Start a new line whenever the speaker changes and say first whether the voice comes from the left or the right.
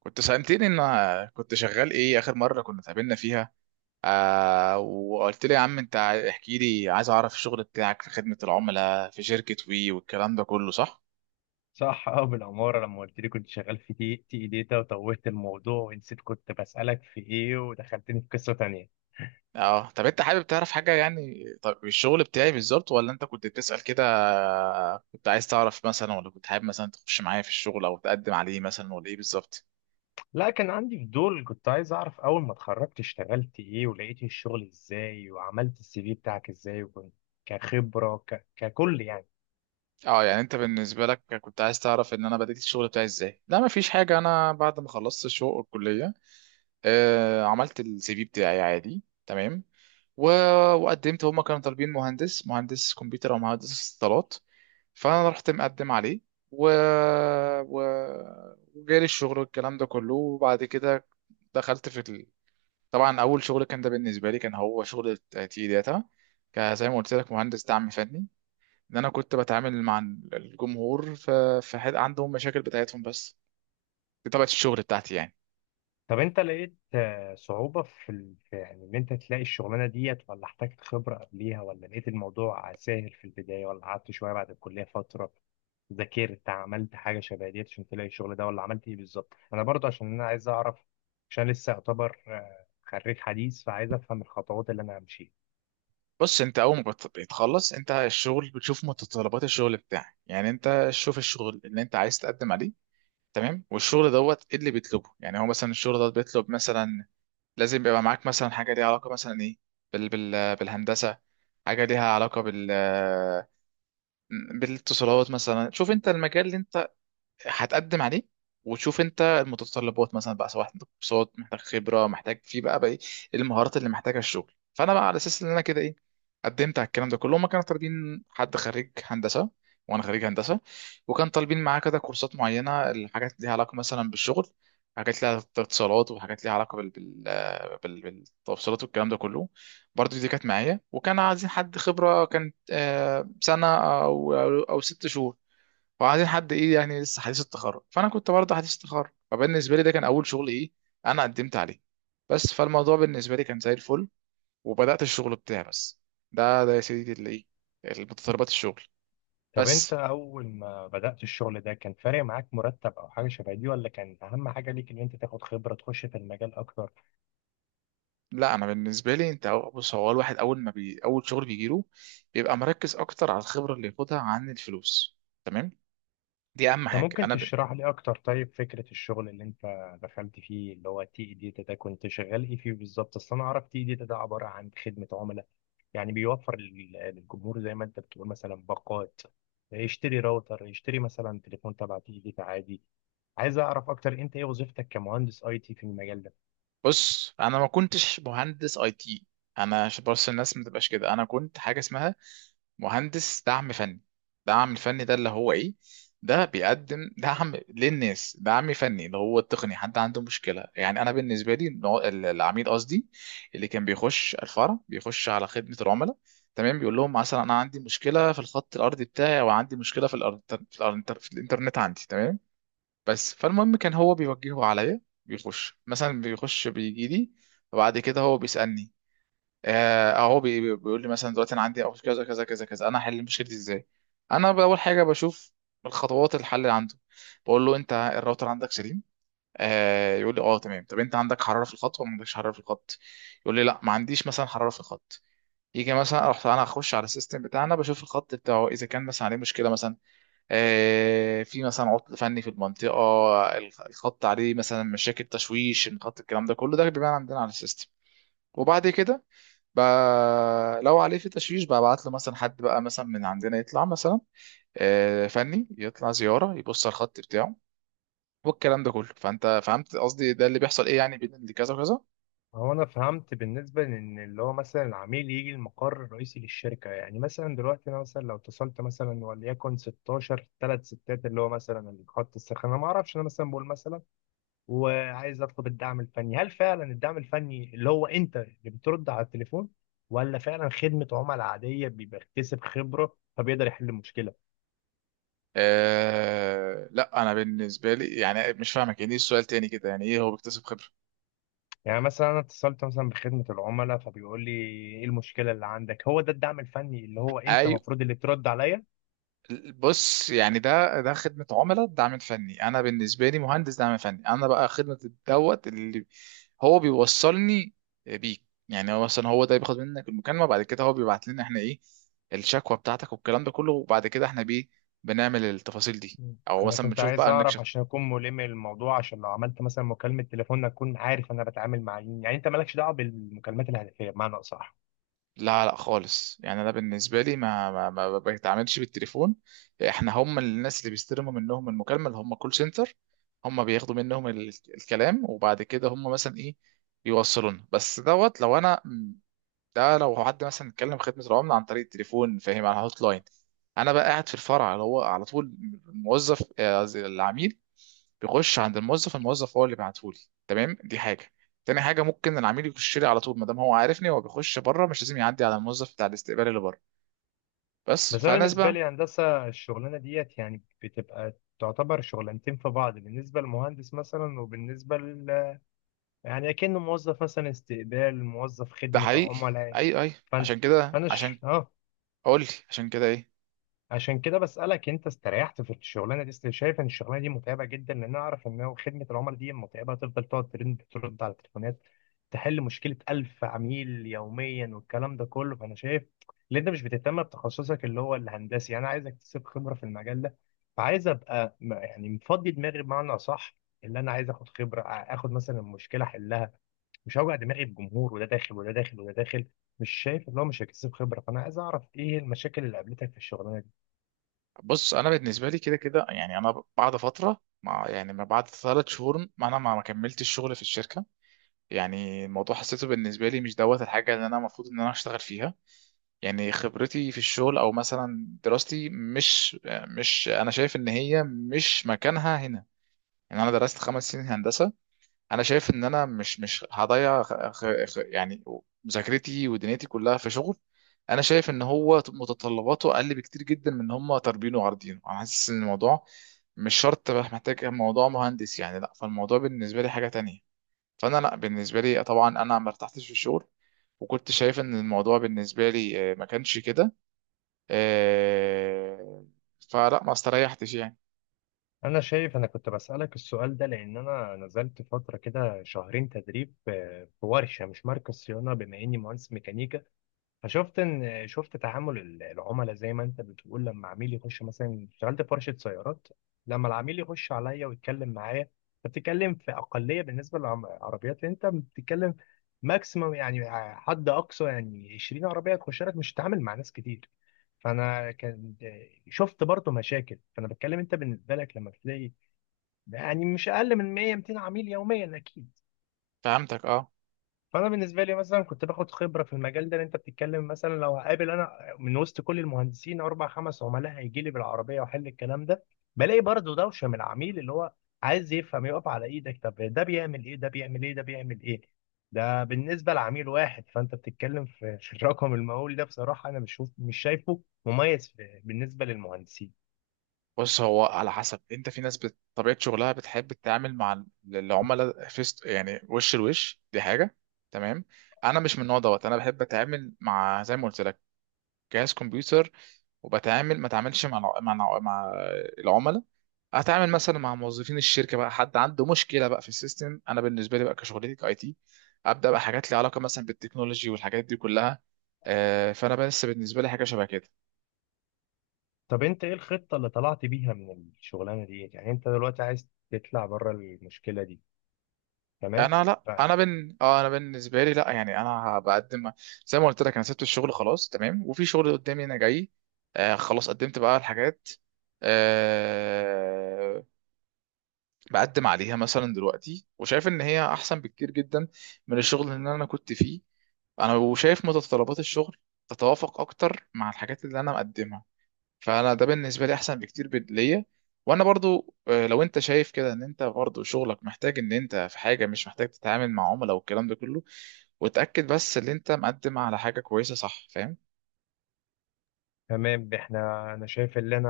right: كنت سألتني ان كنت شغال ايه اخر مرة كنا اتقابلنا فيها. وقلت لي: يا عم انت احكي لي، عايز اعرف الشغل بتاعك في خدمة العملاء في شركة وي والكلام ده كله، صح؟
left: صح، اه، بالعمارة لما قلت لي كنت شغال في تي داتا وتوهت الموضوع ونسيت كنت بسألك في ايه ودخلتني في قصة تانية.
right: اه طب انت حابب تعرف حاجة؟ يعني طب الشغل بتاعي بالظبط، ولا انت كنت بتسأل كده؟ كنت عايز تعرف مثلا، ولا كنت حابب مثلا تخش معايا في الشغل او تقدم عليه مثلا، ولا ايه بالظبط؟
left: لا، كان عندي فضول، كنت عايز اعرف اول ما اتخرجت اشتغلت ايه ولقيت الشغل ازاي وعملت السي في بتاعك ازاي، وكنت كخبرة ككل يعني.
right: اه يعني انت بالنسبة لك كنت عايز تعرف ان انا بدأت الشغل بتاعي ازاي؟ لا، مفيش حاجة. انا بعد ما خلصت الشغل الكلية، عملت السي في بتاعي عادي تمام. و... وقدمت. هما كانوا طالبين مهندس كمبيوتر او مهندس اتصالات، فانا رحت مقدم عليه. و... و... وجالي الشغل والكلام ده كله. وبعد كده دخلت في ال... طبعا اول شغل كان ده، بالنسبه لي كان هو شغل تي داتا، زي ما قلت لك، مهندس دعم فني. ان انا كنت بتعامل مع الجمهور، في حد عندهم مشاكل بتاعتهم، بس دي طبيعه الشغل بتاعتي يعني.
left: طب انت لقيت صعوبة في يعني ان انت تلاقي الشغلانة ديت، ولا احتاجت خبرة قبليها، ولا لقيت الموضوع سهل في البداية، ولا قعدت شوية بعد الكلية فترة ذاكرت عملت حاجة شبه ديت عشان تلاقي الشغل ده، ولا عملت ايه بالظبط؟ انا برضه عشان انا عايز اعرف، عشان لسه اعتبر خريج حديث، فعايز افهم الخطوات اللي انا همشيها.
right: بص، انت اول ما بتخلص انت الشغل بتشوف متطلبات الشغل بتاعك. يعني انت شوف الشغل اللي انت عايز تقدم عليه، تمام؟ والشغل دوت ايه اللي بيطلبه؟ يعني هو مثلا الشغل دوت بيطلب مثلا لازم يبقى معاك مثلا حاجه ليها علاقه مثلا ايه، بالهندسه، حاجه ليها علاقه بالاتصالات مثلا. شوف انت المجال اللي انت هتقدم عليه، وتشوف انت المتطلبات مثلا بقى، سواء عندك كورسات، محتاج خبره، محتاج في بقى ايه المهارات اللي محتاجها الشغل. فانا بقى على اساس ان انا كده ايه، قدمت على الكلام ده كله. هما كانوا طالبين حد خريج هندسه، وانا خريج هندسه. وكان طالبين معاه كده كورسات معينه، الحاجات ليها علاقه مثلا بالشغل، حاجات ليها اتصالات وحاجات ليها علاقه بالتوصيلات والكلام ده كله، برضه دي كانت معايا. وكان عايزين حد خبره كانت سنه او او أو 6 شهور، وبعدين حد ايه يعني لسه حديث التخرج، فانا كنت برضه حديث التخرج، فبالنسبه لي ده كان اول شغل ايه انا قدمت عليه. بس، فالموضوع بالنسبه لي كان زي الفل، وبدات الشغل بتاعي بس. ده ده يا سيدي اللي ايه، متطلبات الشغل
left: طب انت
right: بس.
left: اول ما بدأت الشغل ده كان فارق معاك مرتب او حاجة شبه دي، ولا كان اهم حاجة ليك ان انت تاخد خبرة تخش في المجال اكتر؟
right: لا، انا بالنسبه لي بص، هو الواحد اول ما اول شغل بيجيله بيبقى مركز اكتر على الخبره اللي ياخدها عن الفلوس، تمام؟ دي اهم
left: انت
right: حاجه
left: ممكن تشرح لي اكتر طيب فكرة الشغل اللي انت دخلت فيه اللي هو تي داتا ده؟ كنت شغال ايه فيه بالظبط؟ اصل انا اعرف تي داتا ده عبارة عن خدمة عملاء، يعني بيوفر للجمهور زي ما انت بتقول مثلا باقات، يشتري راوتر، يشتري مثلا تليفون تبع تي داتا عادي. عايز اعرف اكتر انت ايه وظيفتك كمهندس اي تي في المجال ده؟
right: بص، انا ما كنتش مهندس اي تي. انا عشان بس الناس ما تبقاش كده، انا كنت حاجه اسمها مهندس دعم فني. دعم الفني ده اللي هو ايه؟ ده بيقدم دعم للناس. دعم فني اللي هو التقني، حد عنده مشكلة. يعني انا بالنسبة لي العميل قصدي، اللي كان بيخش الفرع بيخش على خدمة العملاء، تمام؟ بيقول لهم مثلا: انا عندي مشكلة في الخط الارضي بتاعي، او عندي مشكلة في الانترنت عندي، تمام؟ بس، فالمهم كان هو بيوجهه عليا، بيخش بيجي لي. وبعد كده هو بيسألني. اهو بيقول لي مثلا: دلوقتي انا عندي اوس كذا كذا كذا كذا، انا هحل مشكلتي دي ازاي؟ انا اول حاجه بشوف الخطوات الحل اللي عنده. بقول له: انت الراوتر عندك سليم؟ يقول لي: اه تمام. طب انت عندك حراره في الخط، ولا ما عندكش حراره في الخط؟ يقول لي: لا، ما عنديش مثلا حراره في الخط. يجي مثلا اروح انا اخش على السيستم بتاعنا، بشوف الخط بتاعه اذا كان مثلا عليه مشكله، مثلا في مثلا عطل فني في المنطقه، الخط عليه مثلا مشاكل، تشويش الخط، الكلام ده كله. ده بيبان عندنا على السيستم. وبعد كده بقى لو عليه في تشويش، ببعت له مثلا حد بقى مثلا من عندنا يطلع مثلا فني، يطلع زيارة يبص على الخط بتاعه والكلام ده كله. فانت فهمت قصدي، ده اللي بيحصل ايه يعني بين اللي كذا وكذا.
left: هو انا فهمت بالنسبه لان اللي هو مثلا العميل يجي المقر الرئيسي للشركه، يعني مثلا دلوقتي انا مثلا لو اتصلت مثلا وليكن 16 ثلاث ستات اللي هو مثلا خط السخانه، ما اعرفش، انا مثلا بقول مثلا وعايز اطلب الدعم الفني، هل فعلا الدعم الفني اللي هو انت اللي بترد على التليفون، ولا فعلا خدمه عملاء عاديه بيبقى اكتسب خبره فبيقدر يحل المشكله؟
right: لا، انا بالنسبه لي يعني مش فاهمك يعني ايه السؤال، تاني كده: يعني ايه هو بيكتسب خبره؟
left: يعني مثلا انا اتصلت مثلا بخدمه العملاء فبيقول لي ايه المشكله اللي عندك، هو ده الدعم الفني اللي هو انت المفروض اللي ترد عليا؟
right: بص، يعني ده خدمة عملاء، دعم فني. أنا بالنسبة لي مهندس دعم فني. أنا بقى خدمة الدوت اللي هو بيوصلني بيك. يعني هو مثلا، هو ده بياخد منك المكالمة، بعد كده هو بيبعت لنا احنا إيه، الشكوى بتاعتك والكلام ده كله. وبعد كده احنا بيه بنعمل التفاصيل دي،
left: مم.
right: أو
left: انا
right: مثلا
left: كنت
right: بنشوف
left: عايز
right: بقى
left: اعرف
right: نكشف.
left: عشان اكون ملم الموضوع، عشان لو عملت مثلا مكالمه تليفون اكون عارف انا بتعامل مع مين، يعني انت مالكش دعوه بالمكالمات الهاتفيه بمعنى اصح؟
right: لا، لا، خالص. يعني انا بالنسبه لي ما بتعاملش بالتليفون. احنا هم الناس اللي بيستلموا منهم المكالمه اللي هم كول سنتر. هم بياخدوا منهم الكلام، وبعد كده هم مثلا ايه، بيوصلونا بس دوت. لو انا، ده لو حد مثلا اتكلم خدمه العملاء عن طريق التليفون، فاهم؟ على الهوت لاين. انا بقى قاعد في الفرع اللي هو على طول الموظف آه، العميل بيخش عند الموظف هو اللي بيبعتهولي، تمام؟ دي حاجه. تاني حاجه، ممكن العميل يخش لي على طول، ما دام هو عارفني هو بيخش بره، مش لازم يعدي على الموظف بتاع الاستقبال اللي بره. بس،
left: بس انا
right: فناس
left: بالنسبه
right: بقى.
left: لي هندسه الشغلانه ديت يعني بتبقى تعتبر شغلانتين في بعض، بالنسبه للمهندس مثلا وبالنسبه يعني اكنه موظف مثلا استقبال، موظف
right: ده
left: خدمه
right: حقيقي.
left: عملاء.
right: اي، اي،
left: فانت
right: عشان كده.
left: فانا ش...
right: عشان
left: اه
right: اقول لي عشان كده ايه.
left: عشان كده بسألك انت استريحت في الشغلانه دي؟ شايف ان الشغلانه دي متعبه جدا، لان انا اعرف ان هو خدمه العملاء دي متعبه، تفضل تقعد ترد ترد على التليفونات، تحل مشكله ألف عميل يوميا والكلام ده كله. فانا شايف ان انت مش بتهتم بتخصصك اللي هو الهندسي، يعني انا عايز اكتسب خبره في المجال ده، فعايز ابقى يعني مفضي دماغي بمعنى اصح، اللي انا عايز اخد خبره اخد مثلا المشكله احلها، مش هوجع دماغي بجمهور وده داخل وده داخل وده داخل، مش شايف اللي هو مش هيكتسب خبره. فانا عايز اعرف ايه المشاكل اللي قابلتك في الشغلانه دي؟
right: بص، انا بالنسبه لي كده كده يعني، انا بعد فتره مع يعني، ما بعد 3 شهور، ما انا ما كملتش الشغل في الشركه. يعني الموضوع حسيته بالنسبه لي مش دوت الحاجه اللي انا المفروض ان انا اشتغل فيها. يعني خبرتي في الشغل او مثلا دراستي مش انا شايف ان هي مش مكانها هنا. يعني انا درست 5 سنين هندسه، انا شايف ان انا مش هضيع يعني مذاكرتي ودنيتي كلها في شغل. انا شايف ان هو متطلباته اقل بكتير جدا من ان هم طالبينه وعارضينه. انا حاسس ان الموضوع مش شرط بقى محتاج موضوع مهندس يعني، لا، فالموضوع بالنسبه لي حاجه تانية. فانا لا بالنسبه لي، طبعا انا ما ارتحتش في الشغل، وكنت شايف ان الموضوع بالنسبه لي ما كانش كده. آه، فلا، ما استريحتش يعني.
left: أنا شايف أنا كنت بسألك السؤال ده لأن أنا نزلت فترة كده شهرين تدريب في ورشة، مش مركز صيانة، بما إني مهندس ميكانيكا. فشفت إن شفت تعامل العملاء زي ما أنت بتقول لما عميل يخش مثلا، اشتغلت في ورشة سيارات، لما العميل يخش عليا ويتكلم معايا، فبتتكلم في أقلية بالنسبة للعربيات. أنت بتتكلم ماكسيمم يعني حد أقصى يعني 20 عربية تخش لك، مش هتتعامل مع ناس كتير. فانا كان شفت برضه مشاكل، فانا بتكلم انت بالنسبه لك لما بتلاقي ده يعني مش اقل من 100 200 عميل يوميا اكيد.
right: فهمتك، اه.
left: فانا بالنسبه لي مثلا كنت باخد خبره في المجال ده اللي انت بتتكلم، مثلا لو هقابل انا من وسط كل المهندسين اربع خمس عملاء هيجي لي بالعربيه واحل الكلام ده، بلاقي برضه دوشه من العميل اللي هو عايز يفهم، يقف على ايدك، طب ده بيعمل ايه، ده بيعمل ايه، ده بيعمل ايه. ده بالنسبه لعميل واحد، فانت بتتكلم في الرقم المهول ده، بصراحه انا مش شايفه مميز بالنسبه للمهندسين.
right: بص، هو على حسب انت، في ناس طبيعة شغلها بتحب تتعامل مع العملاء فيست، يعني وش لوش، دي حاجة، تمام. انا مش من النوع دوت. انا بحب اتعامل، مع زي ما قلت لك، جهاز كمبيوتر، وبتعامل ما اتعاملش مع العملاء. اتعامل مثلا مع موظفين الشركه بقى، حد عنده مشكله بقى في السيستم. انا بالنسبه لي بقى كشغلتي كاي تي ابدا بقى حاجات ليها علاقه مثلا بالتكنولوجي والحاجات دي كلها. فانا بس بالنسبه لي حاجه شبه كده.
left: طب انت ايه الخطة اللي طلعت بيها من الشغلانة دي؟ يعني انت دلوقتي عايز تطلع بره المشكلة دي؟ تمام
right: انا لا،
left: ف-
right: انا بن اه انا بالنسبه لي لا يعني، انا بقدم زي ما قلت لك، انا سبت الشغل خلاص تمام، وفي شغل قدامي انا جاي. خلاص قدمت بقى الحاجات. آه بقدم عليها مثلا دلوقتي، وشايف ان هي احسن بكتير جدا من الشغل اللي انا كنت فيه. انا وشايف متطلبات الشغل تتوافق اكتر مع الحاجات اللي انا مقدمها، فانا ده بالنسبه لي احسن بكتير ليا. وانا برضو، لو انت شايف كده ان انت برضو شغلك محتاج ان انت في حاجه مش محتاج تتعامل مع عملاء والكلام ده كله، وتاكد بس ان انت مقدم على حاجه كويسه، صح؟ فاهم.
left: تمام احنا، انا شايف اللي انا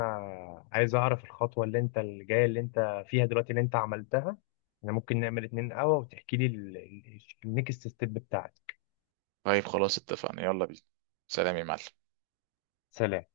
left: عايز اعرف الخطوة اللي انت الجاية اللي انت فيها دلوقتي اللي انت عملتها. احنا ممكن نعمل اتنين قهوة وتحكي لي النكست ستيب بتاعتك.
right: طيب خلاص، اتفقنا، يلا بينا. سلام يا معلم.
left: سلام.